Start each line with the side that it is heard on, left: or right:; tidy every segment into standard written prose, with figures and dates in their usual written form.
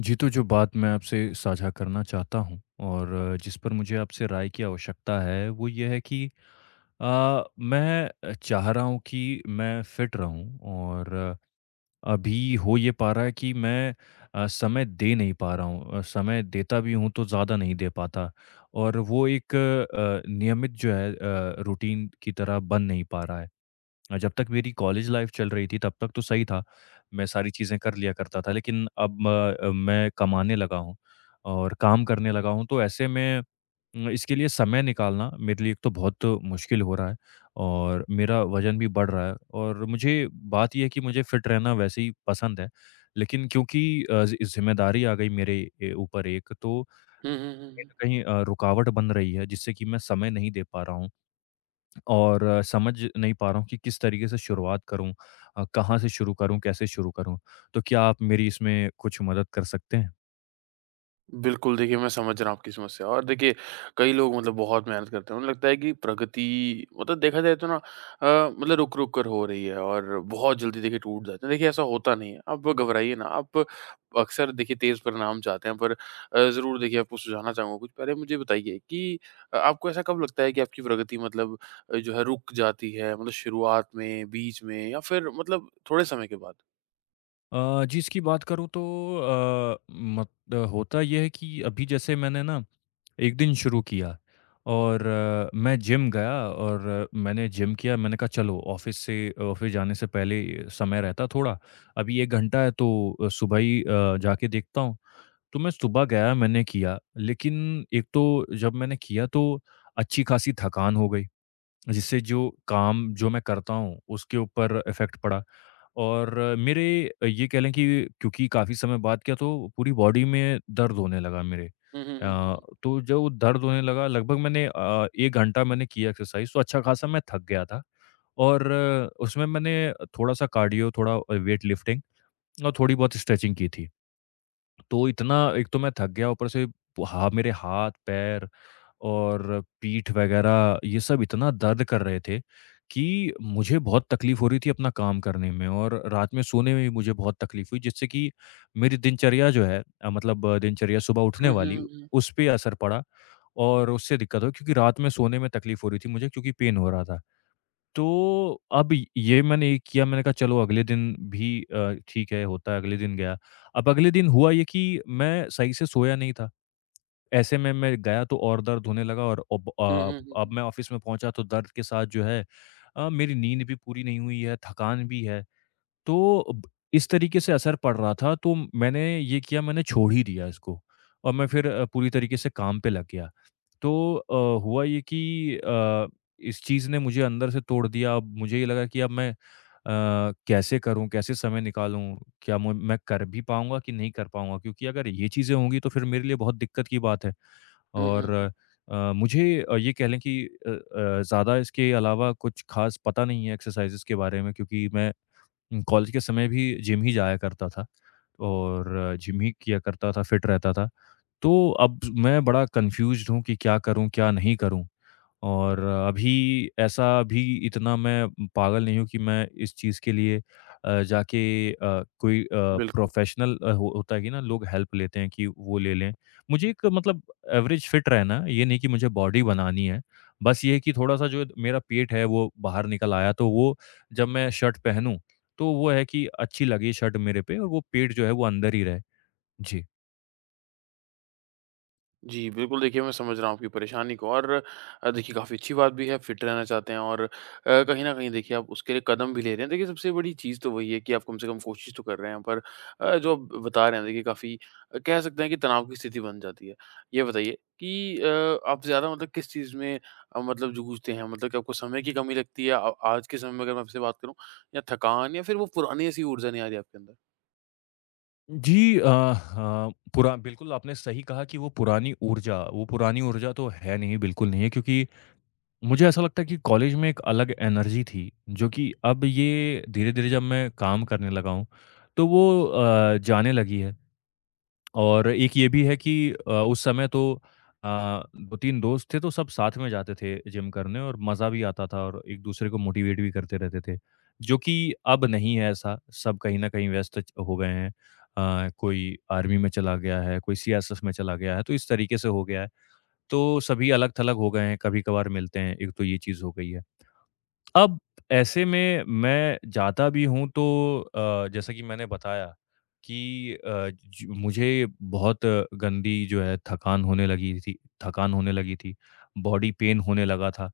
left: जी, तो जो बात मैं आपसे साझा करना चाहता हूँ और जिस पर मुझे आपसे राय की आवश्यकता है, वो ये है कि मैं चाह रहा हूँ कि मैं फिट रहूँ और अभी हो ये पा रहा है कि मैं समय दे नहीं पा रहा हूँ और समय देता भी हूँ, तो ज़्यादा नहीं दे पाता और वो एक नियमित जो है रूटीन की तरह बन नहीं पा रहा है। जब तक मेरी कॉलेज लाइफ चल रही थी तब तक तो सही था, मैं सारी चीज़ें कर लिया करता था लेकिन अब मैं कमाने लगा हूँ और काम करने लगा हूँ तो ऐसे में इसके लिए समय निकालना मेरे लिए एक तो बहुत मुश्किल हो रहा है और मेरा वज़न भी बढ़ रहा है और मुझे बात ये है कि मुझे फ़िट रहना वैसे ही पसंद है, लेकिन क्योंकि ज़िम्मेदारी आ गई मेरे ऊपर एक तो
right: हुँ, हुँ, हुँ,
left: कहीं न
right: हुँ।
left: कहीं रुकावट बन रही है जिससे कि मैं समय नहीं दे पा रहा हूँ। और समझ नहीं पा रहा हूँ कि किस तरीके से शुरुआत करूँ कहाँ से शुरू करूँ, कैसे शुरू करूँ? तो क्या आप मेरी इसमें कुछ मदद कर सकते हैं?
right: बिल्कुल, देखिए मैं समझ रहा हूँ आपकी समस्या। और देखिए, कई लोग मतलब बहुत मेहनत करते हैं, उन्हें लगता है कि प्रगति मतलब देखा जाए तो ना मतलब रुक-रुक कर हो रही है और बहुत जल्दी देखिए टूट जाते हैं। देखिए, ऐसा होता नहीं है, आप घबराइए ना। आप अक्सर देखिए तेज़ परिणाम चाहते हैं, पर ज़रूर देखिए, आपको सुझाना चाहूँगा कुछ। पहले मुझे बताइए कि आपको ऐसा कब लगता है कि आपकी प्रगति मतलब जो है रुक जाती है? मतलब शुरुआत में, बीच में या फिर मतलब थोड़े समय के बाद?
left: जी, इसकी बात करूँ तो अ, मत होता ये है कि अभी जैसे मैंने ना एक दिन शुरू किया और मैं जिम गया और मैंने जिम किया, मैंने कहा चलो ऑफ़िस से ऑफ़िस जाने से पहले समय रहता थोड़ा, अभी 1 घंटा है तो सुबह ही जाके देखता हूँ। तो मैं सुबह गया, मैंने किया, लेकिन एक तो जब मैंने किया तो अच्छी खासी थकान हो गई, जिससे जो काम जो मैं करता हूँ, उसके ऊपर इफ़ेक्ट पड़ा और मेरे ये कह लें कि क्योंकि काफ़ी समय बाद किया तो पूरी बॉडी में दर्द होने लगा मेरे।
right: हुँ, हुँ, हुँ,
left: अ,
right: हुँ।
left: तो जो दर्द होने लगा लगभग मैंने 1 घंटा मैंने किया एक्सरसाइज़ तो अच्छा खासा मैं थक गया था और उसमें मैंने थोड़ा-सा कार्डियो, थोड़ा वेट लिफ्टिंग और थोड़ी बहुत स्ट्रेचिंग की थी। तो इतना एक तो मैं थक गया ऊपर से हाँ, मेरे हाथ, पैर और पीठ वग़ैरह ये सब इतना दर्द कर रहे थे कि मुझे बहुत तकलीफ़ हो रही थी अपना काम करने में और रात में सोने में भी मुझे बहुत तकलीफ़ हुई जिससे कि मेरी दिनचर्या जो है मतलब दिनचर्या सुबह उठने
right: हुँ, हुँ,
left: वाली
right: हुँ, हुँ।
left: उस पे असर पड़ा और उससे दिक्कत हुई क्योंकि रात में सोने में तकलीफ़ हो रही थी मुझे क्योंकि पेन हो रहा था। तो अब ये मैंने ये किया, मैंने कहा चलो अगले दिन भी ठीक है होता है, अगले दिन गया। अब अगले दिन हुआ ये कि मैं सही से सोया नहीं था। ऐसे में मैं गया तो और दर्द होने लगा और अब
right: हुँ, हुँ, हुँ,
left: अब
right: हुँ।
left: मैं ऑफ़िस में पहुँचा तो दर्द के साथ जो है मेरी नींद भी पूरी नहीं हुई है, थकान भी है। तो ब इस तरीके से असर पड़ रहा था तो मैंने ये किया मैंने छोड़ ही दिया इसको और मैं फिर पूरी तरीके से काम पे लग गया। तो हुआ ये कि इस चीज़ ने मुझे अंदर से तोड़ दिया। अब मुझे ये लगा कि अब मैं कैसे करूँ, कैसे समय निकालूँ? क्या मु मैं कर भी पाऊँगा कि नहीं कर पाऊँगा? क्योंकि अगर ये चीज़ें होंगी तो फिर मेरे लिए बहुत दिक्कत की बात है
right: हुँ, हुँ,
left: और
right: हुँ।
left: मुझे ये कह लें कि ज़्यादा इसके अलावा कुछ ख़ास पता नहीं है एक्सरसाइज़ेज़ के बारे में क्योंकि मैं कॉलेज के समय भी जिम ही जाया करता था। और जिम ही किया करता था, फिट रहता था। तो अब मैं बड़ा कन्फ्यूज़्ड हूँ कि क्या करूँ, क्या नहीं करूँ? और अभी ऐसा अभी इतना मैं पागल नहीं हूँ कि मैं इस चीज़ के लिए जाके अ, कोई
right: बिल्कुल।
left: प्रोफ़ेशनल अ, हो होता है कि ना लोग हेल्प लेते हैं कि वो ले लें। मुझे एक मतलब एवरेज फ़िट रहना है, ये नहीं कि मुझे बॉडी बनानी है। बस ये है कि थोड़ा-सा जो मेरा पेट है वो बाहर निकल आया तो वो जब मैं शर्ट पहनूँ, तो वो है कि अच्छी लगे शर्ट मेरे पे और वो पेट जो है वो अंदर ही रहे। जी।
right: जी, बिल्कुल देखिए, मैं समझ रहा हूँ आपकी परेशानी को। और देखिए, काफ़ी अच्छी बात भी है, फिट रहना चाहते हैं। और कहीं न कहीं देखिए, आप उसके लिए कदम भी ले रहे हैं। देखिए, सबसे बड़ी चीज़ तो वही है कि आप कम से कम कोशिश तो कर रहे हैं। पर जो आप बता रहे हैं देखिए, काफ़ी कह सकते हैं कि तनाव की स्थिति बन जाती है। ये बताइए कि आप ज़्यादा मतलब किस चीज़ में मतलब जूझते हैं? मतलब कि आपको समय की कमी लगती है आज के समय में, अगर मैं आपसे बात करूँ, या थकान, या फिर वो पुरानी ऐसी ऊर्जा नहीं आ रही आपके अंदर?
left: जी हाँ, पुरा बिल्कुल आपने सही कहा कि वो पुरानी ऊर्जा तो है नहीं, बिल्कुल नहीं है क्योंकि मुझे ऐसा लगता है कि कॉलेज में एक अलग एनर्जी थी, जो कि अब ये धीरे-धीरे जब मैं काम करने लगा हूँ, तो वो जाने लगी है। और एक ये भी है कि उस समय तो अ, 2-3 दोस्त थे तो सब साथ में जाते थे जिम करने और मज़ा भी आता था और एक दूसरे को मोटिवेट भी करते रहते थे। जो कि अब नहीं है ऐसा, सब कहीं न कहीं व्यस्त च हो गए हैं। कोई आर्मी में चला गया है, कोई सीएसएफ में चला गया है, तो इस तरीके से हो गया है। तो सभी अलग-थलग हो गए हैं, कभी-कभार मिलते हैं, एक तो ये चीज़ हो गई है। अब ऐसे में मैं जाता भी हूँ तो जैसा कि मैंने बताया कि अ, ज मुझे बहुत गंदी जो है थकान होने लगी थी, बॉडी पेन होने लगा था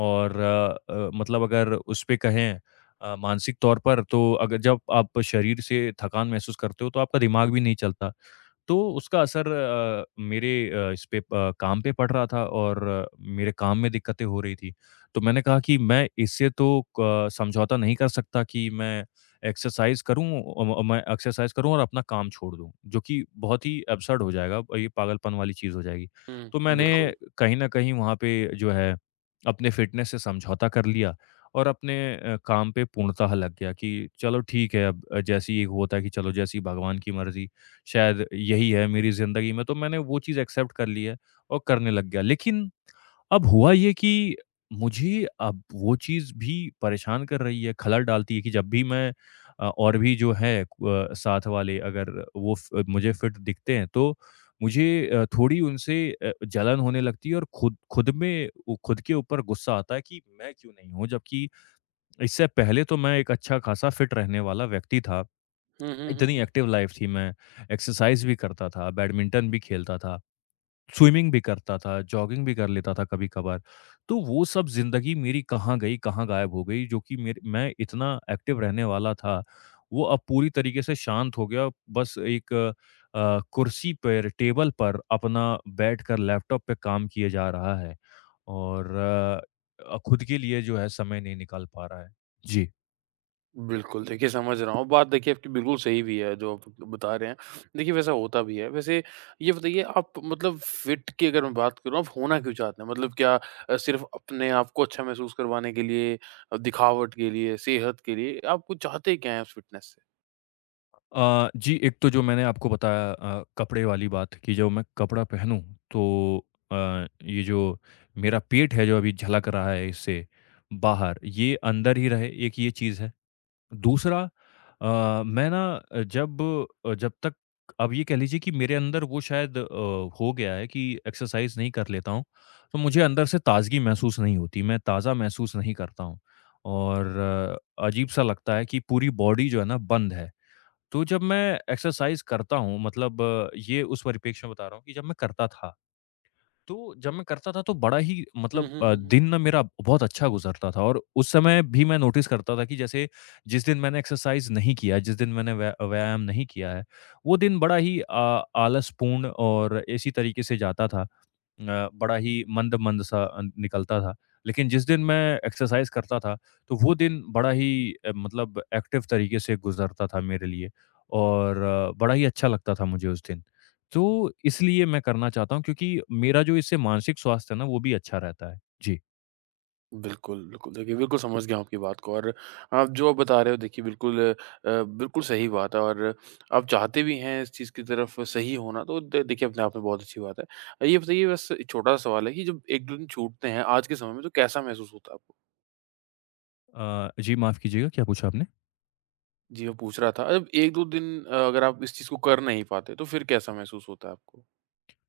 left: और मतलब अगर उस पे कहें मानसिक तौर पर तो अगर जब आप शरीर से थकान महसूस करते हो तो आपका दिमाग भी नहीं चलता। तो उसका असर मेरे इस पे काम पे पड़ रहा था और मेरे काम में दिक्कतें हो रही थी। तो मैंने कहा कि मैं इससे तो क समझौता नहीं कर सकता कि मैं एक्सरसाइज़ करूँ मैं एक्सरसाइज़ करूँ और अपना काम छोड़ दूँ, जो कि बहुत ही एब्सर्ड हो जाएगा, ये पागलपन वाली चीज़ हो जाएगी। तो
right: हुँ,
left: मैंने
right: बिल्कुल।
left: कहीं न कहीं वहाँ पे जो है अपने फ़िटनेस से समझौता कर लिया और अपने काम पे पूर्णतः लग गया कि चलो ठीक है अब जैसे ही होता है कि चलो जैसी भगवान की मर्ज़ी शायद यही है मेरी ज़िंदगी में, तो मैंने वो चीज़ एक्सेप्ट कर ली है और करने लग गया। लेकिन अब हुआ ये कि मुझे अब वो चीज़ भी परेशान कर रही है, खलल डालती है कि जब भी मैं और भी जो है क साथ वाले अगर वो फ मुझे फिट दिखते हैं, तो मुझे थोड़ी उनसे जलन होने लगती है और खुद खुद में वो खुद के ऊपर गुस्सा आता है कि मैं क्यों नहीं हूँ? जबकि इससे पहले तो मैं एक अच्छा-खासा फिट रहने वाला व्यक्ति था।
right: हुँ, हुँ, हुँ,
left: इतनी
right: हुँ।
left: एक्टिव लाइफ थी मैं, एक्सरसाइज़ भी करता था, बैडमिंटन भी खेलता था, स्विमिंग भी करता था, जॉगिंग भी कर लेता था कभी-कभार। तो वो सब ज़िंदगी मेरी कहाँ गई, कहाँ गायब हो गई जो कि मेरे मैं इतना एक्टिव रहने वाला था, वो अब पूरी तरीके से शांत हो गया। बस एक कुर्सी पर, टेबल पर अपना बैठकर लैपटॉप पे काम किए जा रहा है और खुद के लिए जो है समय नहीं निकाल पा रहा है। जी।
right: बिल्कुल, देखिए समझ रहा हूँ। बात देखिए आपकी बिल्कुल सही भी है जो आप बता रहे हैं। देखिए, वैसा होता भी है। वैसे ये बताइए, आप मतलब फिट की अगर मैं बात करूँ, आप होना क्यों चाहते हैं? मतलब क्या सिर्फ़ अपने आप को अच्छा महसूस करवाने के लिए, दिखावट के लिए, सेहत के लिए, आप कुछ चाहते क्या हैं उस फिटनेस से?
left: जी, एक तो जो मैंने आपको बताया कपड़े वाली बात कि जब मैं कपड़ा पहनूँ तो अ, ये जो मेरा पेट है जो अभी झलक रहा है इससे बाहर, ये अंदर ही रहे, एक ये चीज़ है। दूसरा मैं ना जब तक अब ये कह लीजिए कि मेरे अंदर वो शायद हो गया है कि एक्सरसाइज़ नहीं कर लेता हूँ, तो मुझे अंदर से ताज़गी महसूस नहीं होती, मैं ताज़ा महसूस नहीं करता हूँ और अजीब-सा लगता है कि पूरी बॉडी जो है ना बंद है। तो जब मैं एक्सरसाइज़ करता हूँ मतलब ये उस परिप्रेक्ष्य में बता रहा हूँ कि जब मैं करता था, तो जब मैं करता था तो बड़ा ही
right: हुँ,
left: मतलब
right: हुँ, हुँ, हुँ।
left: दिन ना मेरा बहुत अच्छा गुज़रता था और उस समय भी मैं नोटिस करता था कि जैसे जिस दिन मैंने एक्सरसाइज़ नहीं किया, जिस दिन मैंने व्यायाम नहीं किया है, वो दिन बड़ा ही आलसपूर्ण और इसी तरीके से जाता था। बड़ा ही मंद-मंद सा निकलता था। लेकिन जिस दिन मैं एक्सरसाइज़ करता था, तो वो दिन बड़ा ही मतलब एक्टिव तरीके से गुज़रता था मेरे लिए और बड़ा ही अच्छा लगता था मुझे उस दिन। तो इसलिए मैं करना चाहता हूँ क्योंकि मेरा जो इससे मानसिक स्वास्थ्य है ना, वो भी अच्छा रहता है। जी।
right: बिल्कुल, बिल्कुल। देखिए, बिल्कुल समझ गया हूँ आपकी बात को। और आप जो आप बता रहे हो देखिए, बिल्कुल बिल्कुल सही बात है। और आप चाहते भी हैं इस चीज़ की तरफ सही होना, तो द देखिए, अपने आप में बहुत अच्छी बात है। ये बताइए, बस एक छोटा-सा सवाल है कि जब 1-2 दिन छूटते हैं आज के समय में, तो कैसा महसूस होता है आपको?
left: जी माफ़ कीजिएगा, क्या पूछा आपने?
right: जी, मैं पूछ रहा था, जब 1-2 दिन अगर आप इस चीज़ को कर नहीं पाते, तो फिर कैसा महसूस होता है आपको?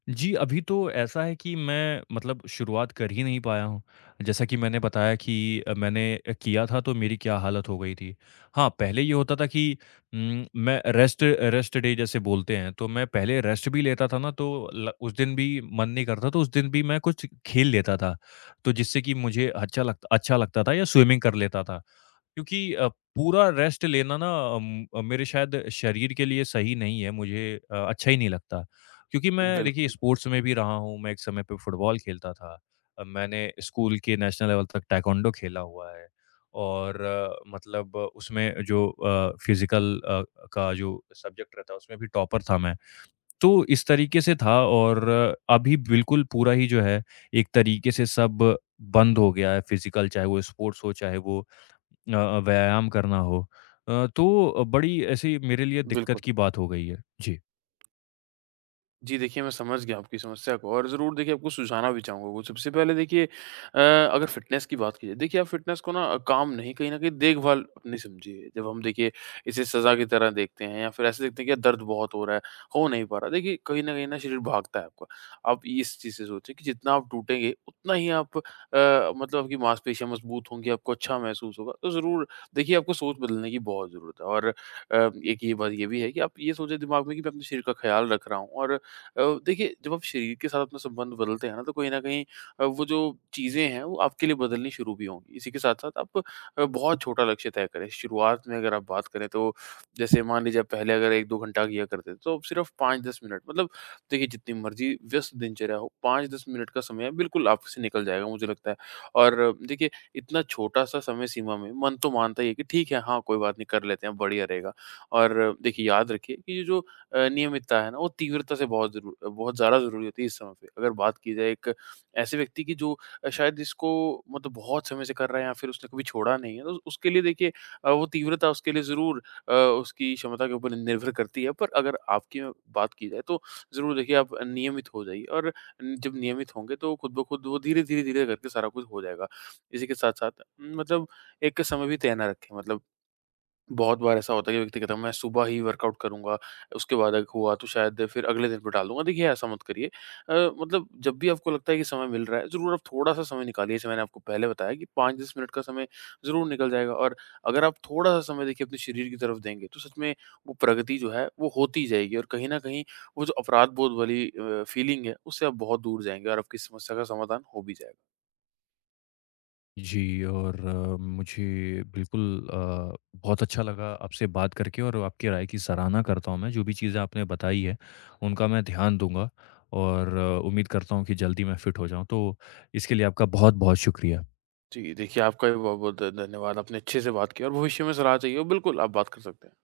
left: जी, अभी तो ऐसा है कि मैं मतलब शुरुआत कर ही नहीं पाया हूँ। जैसा कि मैंने बताया कि मैंने किया था तो मेरी क्या हालत हो गई थी। हाँ, पहले ये होता था कि मैं रेस्ट रेस्ट डे जैसे बोलते हैं, तो मैं पहले रेस्ट भी लेता था ना तो ल उस दिन भी मन नहीं करता तो उस दिन भी मैं कुछ खेल लेता था। तो जिससे कि मुझे अच्छा लगता था या स्विमिंग कर लेता था। क्योंकि पूरा रेस्ट लेना ना मेरे शायद शरीर के लिए सही नहीं है, मुझे अच्छा ही नहीं लगता। क्योंकि मैं देखिए
right: बिल्कुल,
left: स्पोर्ट्स में भी रहा हूँ, मैं एक समय पे फुटबॉल खेलता था। मैंने स्कूल के नेशनल लेवल तक ताइक्वांडो खेला हुआ है और मतलब उसमें जो फिज़िकल का जो सब्जेक्ट रहता है उसमें भी टॉपर था मैं। तो इस तरीके से था और अभी बिल्कुल पूरा ही जो है एक तरीके से सब बंद हो गया है फिज़िकल चाहे वो स्पोर्ट्स हो चाहे वो व्यायाम करना हो। तो बड़ी ऐसी मेरे लिए दिक्कत
right: बिल्कुल।
left: की बात हो गई है। जी।
right: जी, देखिए, मैं समझ गया आपकी समस्या को। और ज़रूर देखिए, आपको सुझाना भी चाहूँगा कुछ। सबसे पहले देखिए, अगर फ़िटनेस की बात की जाए, देखिए, आप फ़िटनेस को ना काम नहीं, कहीं न कहीं देखभाल अपनी समझिए। जब हम देखिए इसे सज़ा की तरह देखते हैं या फिर ऐसे देखते हैं कि यार दर्द बहुत हो रहा है, हो नहीं पा रहा। देखिए, कहीं न कहीं ना शरीर भागता है आपका। आप इस चीज़ से सोचें कि जितना आप टूटेंगे, उतना ही आप मतलब आपकी मांसपेशियाँ मज़बूत होंगी, आपको अच्छा महसूस होगा। तो ज़रूर देखिए, आपको सोच बदलने की बहुत ज़रूरत है। और एक ये बात ये भी है कि आप ये सोचें दिमाग में कि मैं अपने शरीर का ख़्याल रख रहा हूँ। और देखिए, जब आप शरीर के साथ अपना संबंध बदलते हैं ना, तो कहीं न कहीं वो जो चीज़ें हैं वो आपके लिए बदलनी शुरू भी होंगी। इसी के साथ-साथ आप बहुत छोटा लक्ष्य तय करें। शुरुआत में अगर आप बात करें तो जैसे मान लीजिए, आप पहले अगर 1-2 घंटा किया करते थे, तो अब सिर्फ 5-10 मिनट मतलब देखिए, जितनी मर्ज़ी व्यस्त दिनचर्या हो, 5-10 मिनट का समय बिल्कुल आपसे निकल जाएगा, मुझे लगता है। और देखिए, इतना छोटा-सा समय सीमा में मन तो मानता ही है कि ठीक है, हाँ, कोई बात नहीं, कर लेते हैं, बढ़िया रहेगा। और देखिए, याद रखिए कि ये जो नियमितता है ना, वो तीव्रता से बहुत ज़रूर बहुत ज़्यादा ज़रूरी होती है इस समय पे। अगर बात की जाए एक ऐसे व्यक्ति की जो शायद इसको मतलब बहुत समय से कर रहा है या फिर उसने कभी छोड़ा नहीं है, तो उसके लिए देखिए, वो तीव्रता उसके लिए ज़रूर अ, उसकी क्षमता के ऊपर निर्भर करती है। पर अगर आपकी बात की जाए, तो ज़रूर देखिए, आप नियमित हो जाइए। और जब नियमित होंगे, तो खुद ब खुद वो धीरे, धीरे, धीरे करके सारा कुछ हो जाएगा। इसी के साथ-साथ मतलब एक समय भी तय ना रखें। मतलब बहुत बार ऐसा होता है कि व्यक्ति कहता है मैं सुबह ही वर्कआउट करूँगा, उसके बाद अग हुआ तो शायद फिर अगले दिन पे टाल दूँगा। देखिए, ऐसा मत करिए। मतलब जब भी आपको लगता है कि समय मिल रहा है, ज़रूर आप थोड़ा-सा समय निकालिए। जैसे मैंने आपको पहले बताया कि 5-10 मिनट का समय ज़रूर निकल जाएगा। और अगर आप थोड़ा-सा समय देखिए अपने शरीर की तरफ देंगे, तो सच में वो प्रगति जो है वो होती जाएगी। और कहीं न कहीं वो जो अपराध बोध वाली फीलिंग है, उससे आप बहुत दूर जाएँगे और आपकी समस्या का समाधान हो भी जाएगा।
left: जी और मुझे बिल्कुल अ, बहुत अच्छा लगा आपसे बात करके और आपकी राय की सराहना करता हूँ मैं। जो भी चीज़ें आपने बताई है उनका मैं ध्यान दूँगा और उम्मीद करता हूँ कि जल्दी मैं फ़िट हो जाऊँ। तो इसके लिए आपका बहुत-बहुत शुक्रिया।
right: जी, देखिए, आपका भी बहुत-बहुत ध धन्यवाद। आपने अच्छे से बात की। और भविष्य में सलाह चाहिए हो, बिल्कुल आप बात कर सकते हैं।